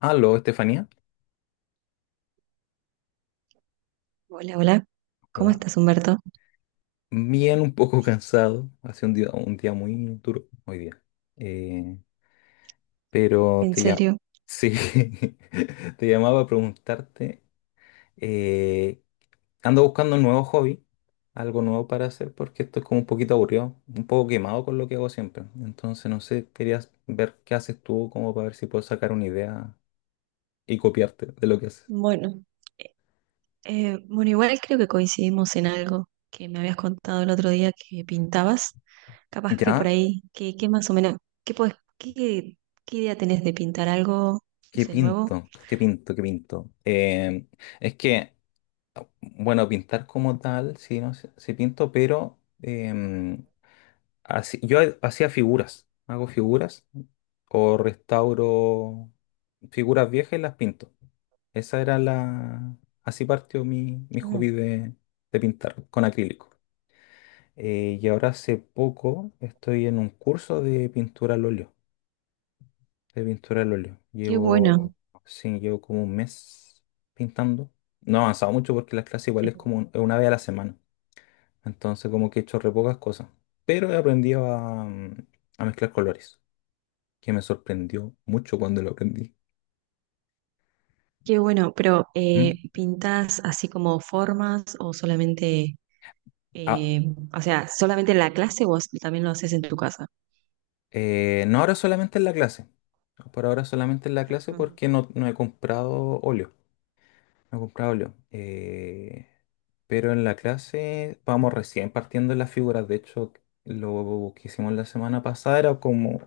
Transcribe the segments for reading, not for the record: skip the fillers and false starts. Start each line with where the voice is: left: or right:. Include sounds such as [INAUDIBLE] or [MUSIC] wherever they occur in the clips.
left: Aló, Estefanía.
right: Hola, hola. ¿Cómo
left: Hola.
right: estás, Humberto?
left: Bien, un poco [LAUGHS] cansado. Hace un día muy duro hoy día. Eh, pero
right: ¿En serio?
left: Sí, [LAUGHS] te llamaba a preguntarte. eh, ando buscando un nuevo hobby, algo nuevo para hacer, porque esto es como un poquito aburrido, un poco quemado con lo que hago siempre. Entonces, no sé, querías ver qué haces tú, como para ver si puedo sacar una idea y copiarte de lo que haces.
right: Bueno, bueno, igual creo que coincidimos en algo que me habías contado el otro día que pintabas. Capaz que por
left: ¿Ya?
right: ahí, ¿qué más o menos, qué, podés- qué, qué idea tenés de pintar algo, no
left: ¿Qué
right: sé, nuevo?
left: pinto? ¿Qué pinto? ¿Qué pinto? Es que. Bueno, pintar como tal, sí, no sé, sí pinto, pero hacía figuras, hago figuras o restauro figuras viejas y las pinto. Esa era la... Así partió mi hobby
right: Mm.
left: de pintar con acrílico. Y ahora hace poco estoy en un curso de pintura al óleo, de pintura al óleo.
right: Qué bueno,
left: Llevo, sí, llevo como un mes pintando. No he avanzado mucho porque las clases igual es
right: eh,
left: como una vez a la semana. Entonces como que he hecho re pocas cosas. Pero he aprendido a, a mezclar colores, que me sorprendió mucho cuando lo aprendí.
right: qué bueno, pero
left: ¿Mm?
right: ¿pintás así como formas o solamente,
left: Ah,
right: eh, o sea, solamente en la clase o también lo haces en tu casa?
left: no ahora solamente en la clase. Por ahora solamente en la clase
right: Ajá.
left: porque no he comprado óleo. No he comprado óleo. Pero en la clase vamos recién partiendo en las figuras. De hecho, lo que hicimos la semana pasada era como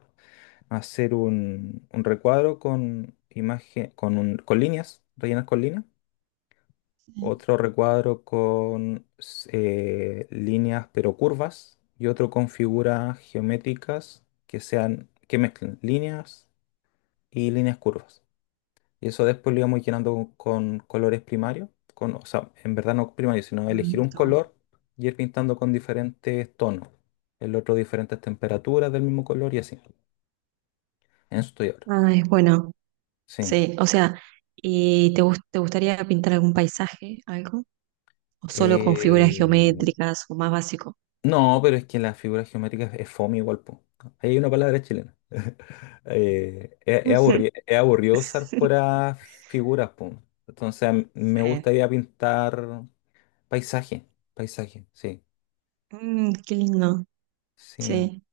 left: hacer un recuadro con imagen, con, con líneas, rellenas con líneas
right: Sí.
left: otro recuadro con líneas pero curvas y otro con figuras geométricas que sean, que mezclen líneas y líneas curvas. Y eso después lo íbamos llenando con colores primarios, con, o sea, en verdad no primarios, sino elegir un
right: Está bueno.
left: color y ir pintando con diferentes tonos, el otro diferentes temperaturas del mismo color y así. En eso estoy ahora.
right: Ah, es bueno.
left: Sí.
right: Sí, o sea, ¿y te gustaría pintar algún paisaje, algo? ¿O solo con figuras
left: Eh,
right: geométricas o más básico?
left: no, pero es que las figuras geométricas es fome igual, po. Ahí hay una palabra chilena. [LAUGHS] Es
right: Ujú.
left: es aburrido usar
right: [LAUGHS]
left: puras figuras, po. Entonces a mí me
right: Sí.
left: gustaría pintar paisaje, paisaje, sí,
right: Qué lindo.
left: sí.
right: Sí.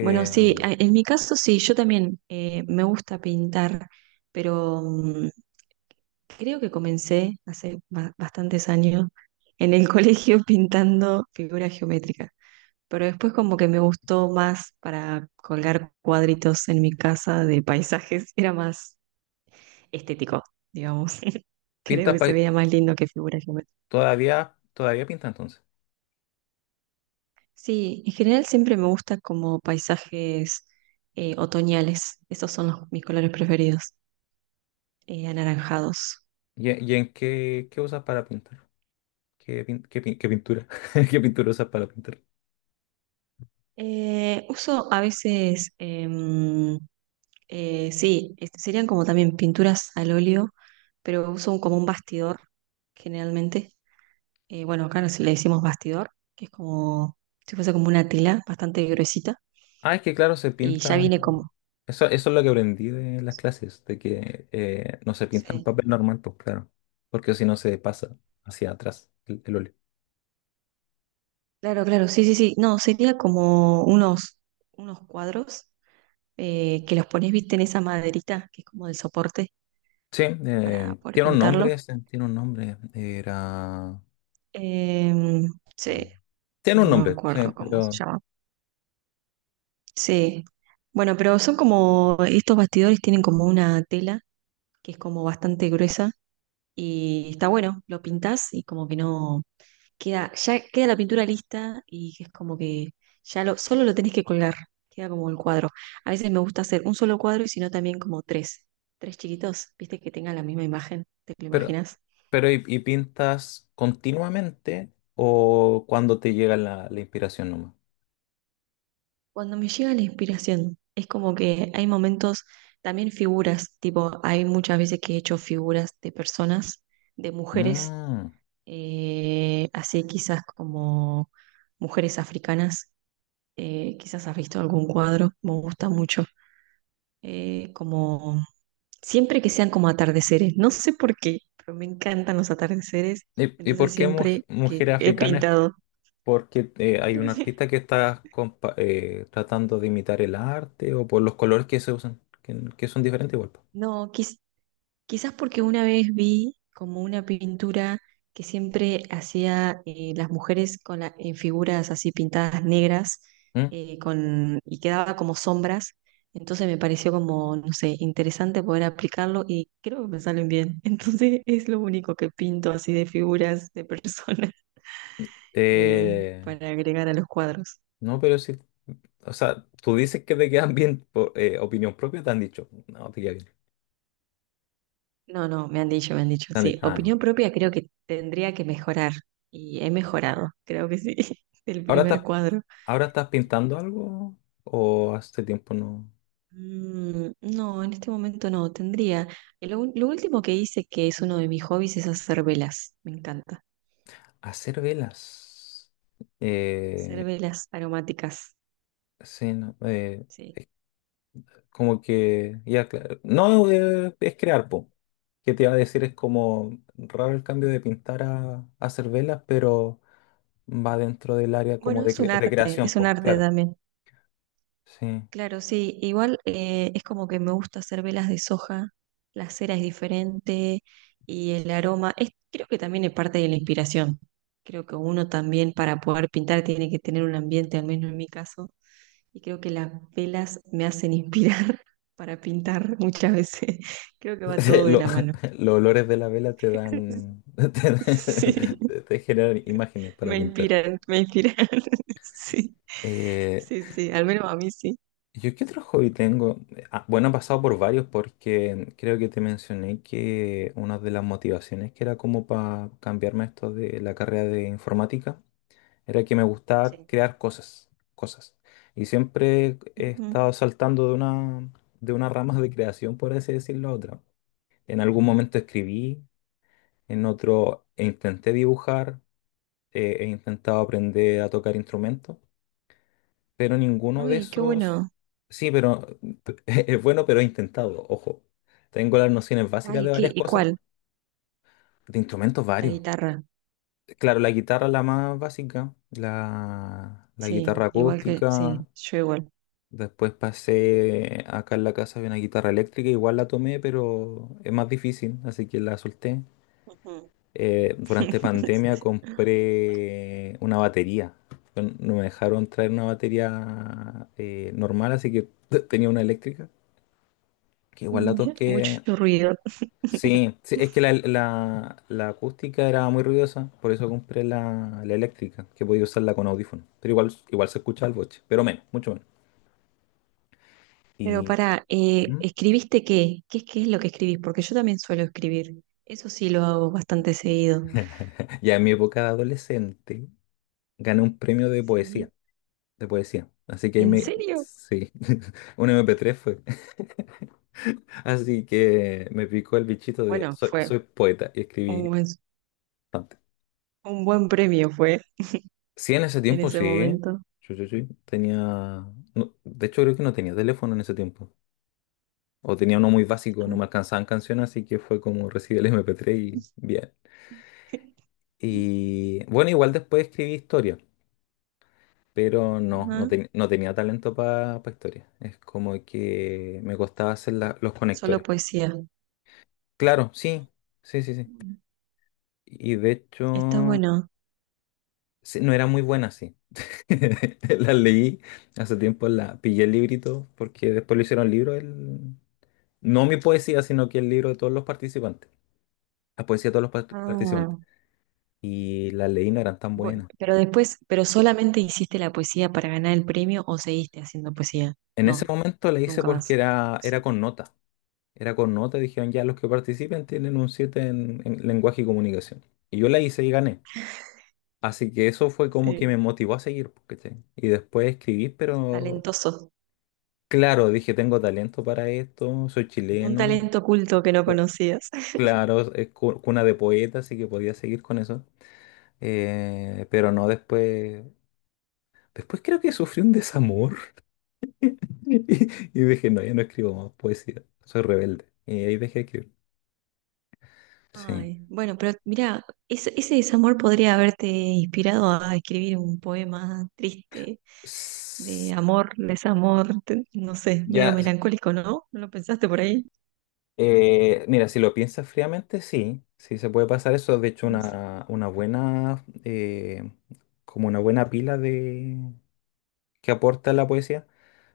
right: Bueno, sí, en mi caso sí, yo también me gusta pintar, pero creo que comencé hace bastantes años en el [LAUGHS] colegio pintando figuras geométricas. Pero después como que me gustó más para colgar cuadritos en mi casa de paisajes, era más estético, digamos. [LAUGHS] Creo
left: pintas
right: que se
left: pai-
right: veía más lindo que figura geométrica.
left: todavía, todavía pinta entonces.
right: Sí, en general siempre me gusta como paisajes otoñales. Esos son mis colores preferidos, anaranjados.
left: Y en qué, qué usas para pintar? ¿Qué pintura? [LAUGHS] ¿Qué pintura usas para pintar?
right: Uso a veces, sí, este, serían como también pinturas al óleo, pero uso como un bastidor generalmente. Bueno, acá nos le decimos bastidor, que es como si fuese como una tela bastante gruesita
left: Ah, es que claro, se
right: y ya
left: pintan.
right: viene como.
left: Eso es lo que aprendí de las clases, de que no se pinta en
right: Sí.
left: papel normal, pues claro, porque si no se pasa hacia atrás el óleo.
right: Claro, claro, sí, sí, sí. No, sería como unos, unos cuadros que los pones, viste, en esa maderita, que es como de soporte
left: Sí,
right: para poder
left: tiene un nombre,
right: pintarlo.
left: ese, tiene un nombre, era...
right: Em, sí,
left: Tiene un
right: no me
left: nombre, sí,
right: acuerdo cómo se llama. Sí. Bueno, pero son como, estos bastidores tienen como una tela que es como bastante gruesa y está bueno, lo pintas y como que no, queda, ya queda la pintura lista y es como que ya lo, solo lo tenés que colgar, queda como el cuadro. A veces me gusta hacer un solo cuadro y si no también como tres chiquitos, viste que tengan la misma imagen, ¿te lo
left: pero,
right: imaginas?
left: pero y pintas continuamente o cuando te llega la, la inspiración nomás?
right: Cuando me llega la inspiración, es como que hay momentos, también figuras, tipo, hay muchas veces que he hecho figuras de personas, de mujeres,
left: Mm.
right: así quizás como mujeres africanas, quizás has visto algún cuadro, me gusta mucho. Como siempre que sean como atardeceres, no sé por qué, pero me encantan los atardeceres,
left: Y
right: entonces
left: por qué
right: siempre que
left: mujer
right: he
left: africana es
right: pintado.
left: porque hay un
right: [LAUGHS]
left: artista que está tratando de imitar el arte o por los colores que se usan, que son diferentes igual. Po.
right: No, quizás porque una vez vi como una pintura que siempre hacía las mujeres con en figuras así pintadas negras
left: ¿Mm?
right: y quedaba como sombras. Entonces me pareció como, no sé, interesante poder aplicarlo y creo que me salen bien. [LAUGHS] Entonces es lo único que pinto así de figuras de personas. eh,
left: Eh,
right: para agregar a los cuadros.
left: no, pero sí, o sea, tú dices que te quedan bien por opinión propia, te han dicho, no, te queda bien.
right: No, no, me han dicho, me han dicho.
left: Te han
right: Sí,
left: dicho, "Ah, ya".
right: opinión propia creo que tendría que mejorar y he mejorado, creo que sí, [LAUGHS] el
left: Ahora
right: primer
left: estás,
right: cuadro.
left: ahora estás pintando algo o hace tiempo no.
right: No, en este momento no, tendría. Lo último que hice, que es uno de mis hobbies, es hacer velas, me encanta.
left: Hacer velas.
right: Hacer
left: Eh,
right: velas aromáticas,
left: sí, no,
right: sí.
left: como que, ya, claro. No, es crear, po. ¿Qué te iba a decir? Es como raro el cambio de pintar a hacer velas, pero va dentro del área como
right: Bueno,
left: de, de creación,
right: es un
left: pues,
right: arte
left: claro.
right: también.
left: Sí.
right: Claro, sí, igual es como que me gusta hacer velas de soja, la cera es diferente y el aroma, creo que también es parte de la inspiración. Creo que uno también para poder pintar tiene que tener un ambiente, al menos en mi caso, y creo que las velas me hacen inspirar [LAUGHS] para pintar muchas veces. [LAUGHS] Creo que
left: [LAUGHS]
right: va
left: Sí,
right: todo de la mano.
left: [LAUGHS] Los olores de la vela te
right: [LAUGHS]
left: dan, [LAUGHS] te,
right: Sí,
left: te generan imágenes para
right: me
left: pintar.
right: inspiran, me inspiran. [LAUGHS] Sí,
left: Eh,
right: sí, sí, al menos a mí sí.
left: ¿Yo qué otro hobby tengo? Ah, bueno, he pasado por varios porque creo que te mencioné que una de las motivaciones que era como para cambiarme esto de la carrera de informática era que me gustaba
right: Sí.
left: crear cosas, cosas. Y siempre he
right: Ujú.
left: estado saltando de una rama de creación, por así decirlo, a otra. En algún momento escribí, en otro intenté dibujar, he intentado aprender a tocar instrumentos, pero ninguno de
right: Uy, qué
left: esos...
right: bueno.
left: Sí, pero [LAUGHS] es bueno, pero he intentado, ojo. Tengo las nociones básicas
right: Ay,
left: de
right: ¿qué?
left: varias cosas,
right: Igual,
left: de instrumentos
right: la
left: varios.
right: guitarra.
left: Claro, la guitarra es la más básica, la
right: Sí,
left: guitarra
right: igual que,
left: acústica.
right: sí, yo igual.
left: Después pasé acá en la casa, había una guitarra eléctrica, igual la tomé, pero es más difícil, así que la solté.
right: Ujú.
left: Durante pandemia
right: [LAUGHS]
left: compré una batería. No, no me dejaron traer una batería normal, así que [LAUGHS] tenía una eléctrica, que igual la toqué.
right: Mucho ruido.
left: Sí, sí, es que la acústica era muy ruidosa, por eso compré la eléctrica, que podía usarla con audífono. Pero igual, igual se escucha el boche, pero menos, mucho menos.
right: Pero
left: Y... ¿Mm?
right: ¿escribiste qué? ¿Qué es lo que escribís? Porque yo también suelo escribir. Eso sí lo hago bastante seguido.
left: [LAUGHS] Ya en mi época de adolescente gané un premio de
right: Sí,
left: poesía, de poesía. Así que ahí
right: ¿en
left: me...
right: serio?
left: Sí, [LAUGHS] un MP3 fue. [LAUGHS] Así que me picó el bichito de
right: Bueno,
left: soy,
right: fue
left: soy poeta y
right: un
left: escribí
right: buen,
left: bastante.
right: un buen premio fue
left: Sí, en ese
right: en
left: tiempo
right: ese
left: sí.
right: momento.
left: Sí, sí, sí. Tenía... no, de hecho, creo que no tenía teléfono en ese tiempo. O tenía uno muy básico, no me
right: Ah.
left: alcanzaban canciones, así que fue como recibí el MP3 y bien.
right: [LAUGHS]
left: Y bueno, igual después escribí historia. Pero
right: Ajá,
left: no tenía talento para historia. Es como que me costaba hacer los
right: solo
left: conectores.
right: poesía.
left: Claro, sí, sí, sí, sí. Y de
right: Está
left: hecho,
right: bueno.
left: sí, no era muy buena así. [LAUGHS] La leí hace tiempo, la pillé el librito, porque después lo hicieron libro, el... no mi poesía, sino que el libro de todos los participantes, la poesía de todos los participantes.
right: Ah,
left: Y las leí no eran tan buenas.
right: Pero después, ¿pero solamente hiciste la poesía para ganar el premio o seguiste haciendo poesía?
left: En ese
right: No,
left: momento la hice
right: nunca
left: porque
right: más.
left: era, era
right: Sí.
left: con nota. Era con nota, dijeron ya los que participen tienen un 7 en lenguaje y comunicación. Y yo la hice y gané. Así que eso fue como que me
right: Sí.
left: motivó a seguir, pues, ¿cachai? Y después escribí, pero
right: Talentoso.
left: claro, dije, tengo talento para esto, soy
right: Un
left: chileno,
right: talento oculto que no
left: o-
right: conocías. [LAUGHS]
left: claro, es cuna de poetas, así que podía seguir con eso. Pero no después, después creo que sufrí un desamor [LAUGHS] y, y dije, no, ya no escribo más poesía, soy rebelde. Y ahí dejé de escribir. Sí.
right: Ay, bueno, pero mira, ese desamor podría haberte inspirado a escribir un poema triste
left: S-
right: de amor, desamor, no sé, medio
left: Ya,
right: melancólico, ¿no? ¿No lo pensaste por ahí?
left: Mira, si lo piensas fríamente, sí, sí se puede pasar eso. De hecho, una buena, como una buena pila de, que aporta la poesía.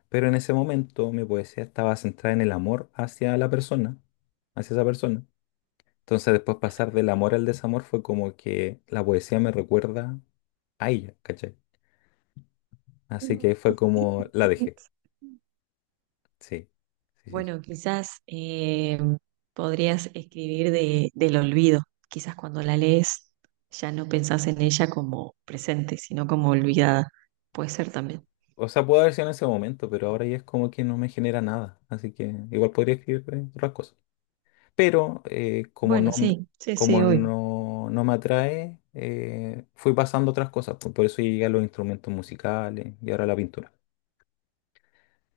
left: Pero en ese momento mi poesía estaba centrada en el amor hacia la persona, hacia esa persona. Entonces después pasar del amor al desamor fue como que la poesía me recuerda a ella, ¿cachai? Así que fue como la dejé.
right: [LAUGHS]
left: Sí, sí, sí.
right: Bueno, quizás podrías escribir del olvido. Quizás cuando la lees ya no pensás en ella como presente, sino como olvidada. Puede ser también.
left: O sea, puedo haber sido en ese momento, pero ahora ya es como que no me genera nada. Así que igual podría escribir otras cosas. Pero
right: Bueno, sí, sí, sí,
left: como
right: hoy.
left: no, no me atrae, fui pasando otras cosas. Por eso llegué a los instrumentos musicales y ahora a la pintura.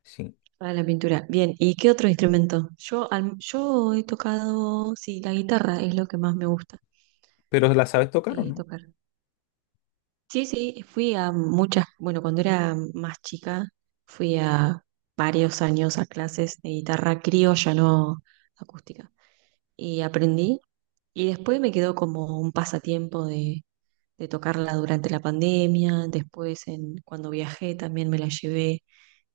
left: Sí.
right: Para la pintura. Bien, ¿y qué otro instrumento? Yo he tocado, sí, la guitarra es lo que más me gusta
left: ¿Pero la sabes tocar o no?
right: tocar. Sí, sí, fui a muchas, bueno, cuando era más chica, fui a varios años a clases de guitarra criolla, no acústica. Y aprendí. Y después me quedó como un pasatiempo de tocarla durante la pandemia, después cuando viajé también me la llevé,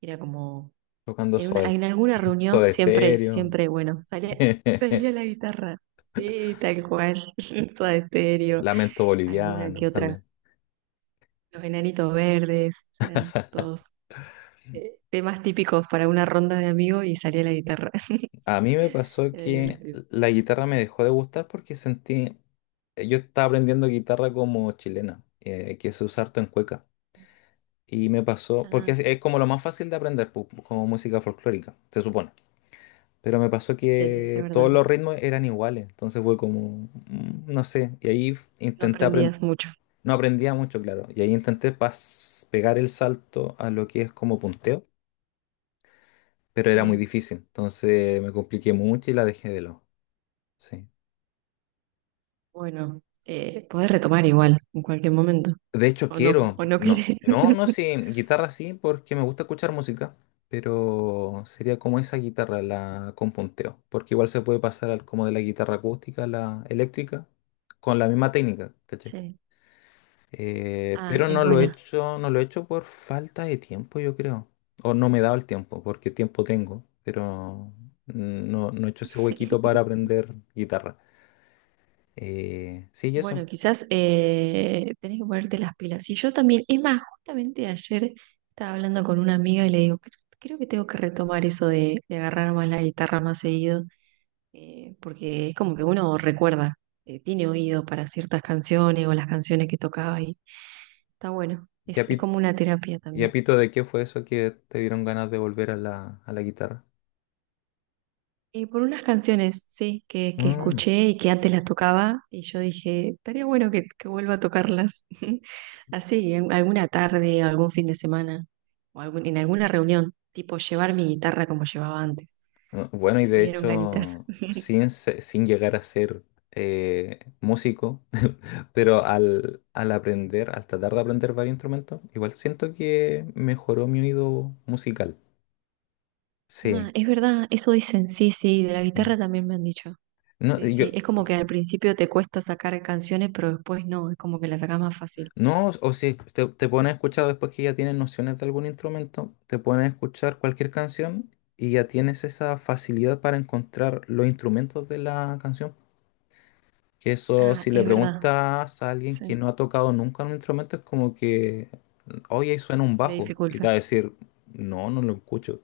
right: era como,
left: Tocando Soda,
right: en alguna
left: [LAUGHS]
right: reunión
left: Soda
right: siempre,
left: Stereo,
right: siempre, bueno, salía,
left: [LAUGHS]
right: [LAUGHS] salía la guitarra, sí, tal cual, [LAUGHS] Soda Estéreo,
left: Lamento
right: alguna que
left: Boliviano
right: otra,
left: también.
right: Los Enanitos Verdes, eran todos temas típicos para una ronda de amigos y salía la guitarra, [LAUGHS]
left: A mí me pasó
right: era
left: que
right: divertido.
left: la guitarra me dejó de gustar porque sentí, yo estaba aprendiendo guitarra como chilena, que se usa harto en cueca. Y me pasó, porque
right: Ah,
left: es como lo más fácil de aprender, como música folclórica, se supone. Pero me pasó
right: sí, es
left: que todos
right: verdad.
left: los ritmos eran iguales, entonces fue como, no sé, y ahí
right: No
left: intenté aprender,
right: aprendías mucho.
left: no aprendía mucho, claro, y ahí intenté pegar el salto a lo que es como punteo, pero era muy
right: Sí.
left: difícil, entonces me compliqué mucho y la dejé de lado. Sí.
right: Bueno, retomar igual en cualquier momento.
left: De hecho,
right: O no,
left: quiero.
right: o no
left: No,
right: quieres.
left: no, no, sí,
right: [LAUGHS]
left: guitarra sí, porque me gusta escuchar música, pero sería como esa guitarra, la con punteo, porque igual se puede pasar al, como de la guitarra acústica a la eléctrica con la misma técnica, ¿cachai?
right: Sí. Ah,
left: Pero
right: es
left: no lo he
right: buena.
left: hecho, no lo he hecho por falta de tiempo, yo creo. O no me he dado el tiempo, porque tiempo tengo, pero no he hecho ese huequito para
right: [LAUGHS]
left: aprender guitarra. Sí, y
right: Bueno,
left: eso.
right: quizás tenés que ponerte las pilas. Y yo también, es más, justamente ayer estaba hablando con una amiga y le digo, creo que tengo que retomar eso de agarrar más la guitarra más seguido, porque es como que uno recuerda, tiene oído para ciertas canciones o las canciones que tocaba y está bueno.
left: Ya.
right: Es como una terapia
left: Y a
right: también.
left: pito, ¿de qué fue eso que te dieron ganas de volver a la guitarra?
right: Por unas canciones, sí, que
left: Mm.
right: escuché y que antes las tocaba, y yo dije, estaría bueno que vuelva a tocarlas. [LAUGHS] Así, en alguna tarde, algún fin de semana, o en alguna reunión, tipo llevar mi guitarra como llevaba antes.
left: No, bueno, y
right: Me
left: de
right: dieron ganitas.
left: hecho,
right: [LAUGHS]
left: sin llegar a ser músico, [LAUGHS] pero al aprender, al tratar de aprender varios instrumentos, igual siento que mejoró mi oído musical.
right: Ah,
left: Sí.
right: es verdad, eso dicen, sí, sí, de la
left: Mm.
right: guitarra también me han dicho.
left: No,
right: Sí,
left: yo,
right: sí, es como que al principio te cuesta sacar canciones, pero después no, es como que las sacas más fácil.
left: no, o si te pones a escuchar después que ya tienes nociones de algún instrumento, te pones a escuchar cualquier canción y ya tienes esa facilidad para encontrar los instrumentos de la canción. Que eso,
right: Ah,
left: si le
right: es verdad,
left: preguntas a alguien que
right: sí,
left: no ha tocado nunca un instrumento, es como que, oye, ahí suena un
right: se le
left: bajo. Y te
right: dificulta.
left: va a decir, no, no lo escucho.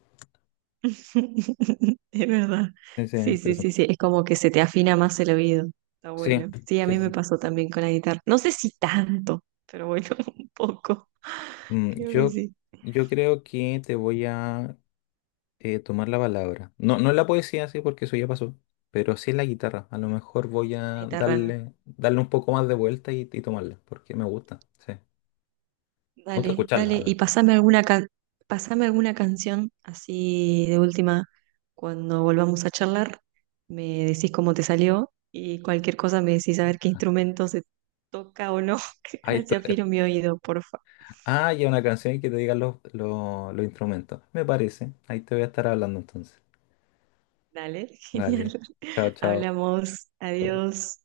right: [LAUGHS] Es verdad.
left: Sí, sí,
right: Sí, sí, sí,
left: interesante.
right: sí. Es como que se te afina más el oído. Está
left: Sí,
right: bueno. Sí, a
left: sí,
right: mí
left: sí. Sí.
right: me pasó también con la guitarra. No sé si tanto, pero bueno, [LAUGHS] un poco.
left: Mm,
right: Creo que
left: yo,
right: sí.
left: yo creo que te voy a tomar la palabra. No, no en la poesía, sí, porque eso ya pasó, pero sí en la guitarra. A lo mejor voy
right: La
left: a
right: guitarra.
left: darle, darle un poco más de vuelta y tomarla, porque me gusta, sí. Me gusta
right: Dale,
left: escucharla,
right: dale.
left: al
right: Y
left: menos.
right: pasame alguna canción así de última cuando volvamos a charlar. Me decís cómo te salió y cualquier cosa me decís a ver qué instrumento se toca o no. [LAUGHS]
left: Ahí
right: Así
left: estoy,
right: afino mi oído, por favor.
left: ah, ya una canción y que te digan los instrumentos. Me parece. Ahí te voy a estar hablando entonces.
right: Dale, [LAUGHS]
left: Vale.
right: genial.
left: Chao, chao.
right: Hablamos.
left: Chao.
right: Adiós.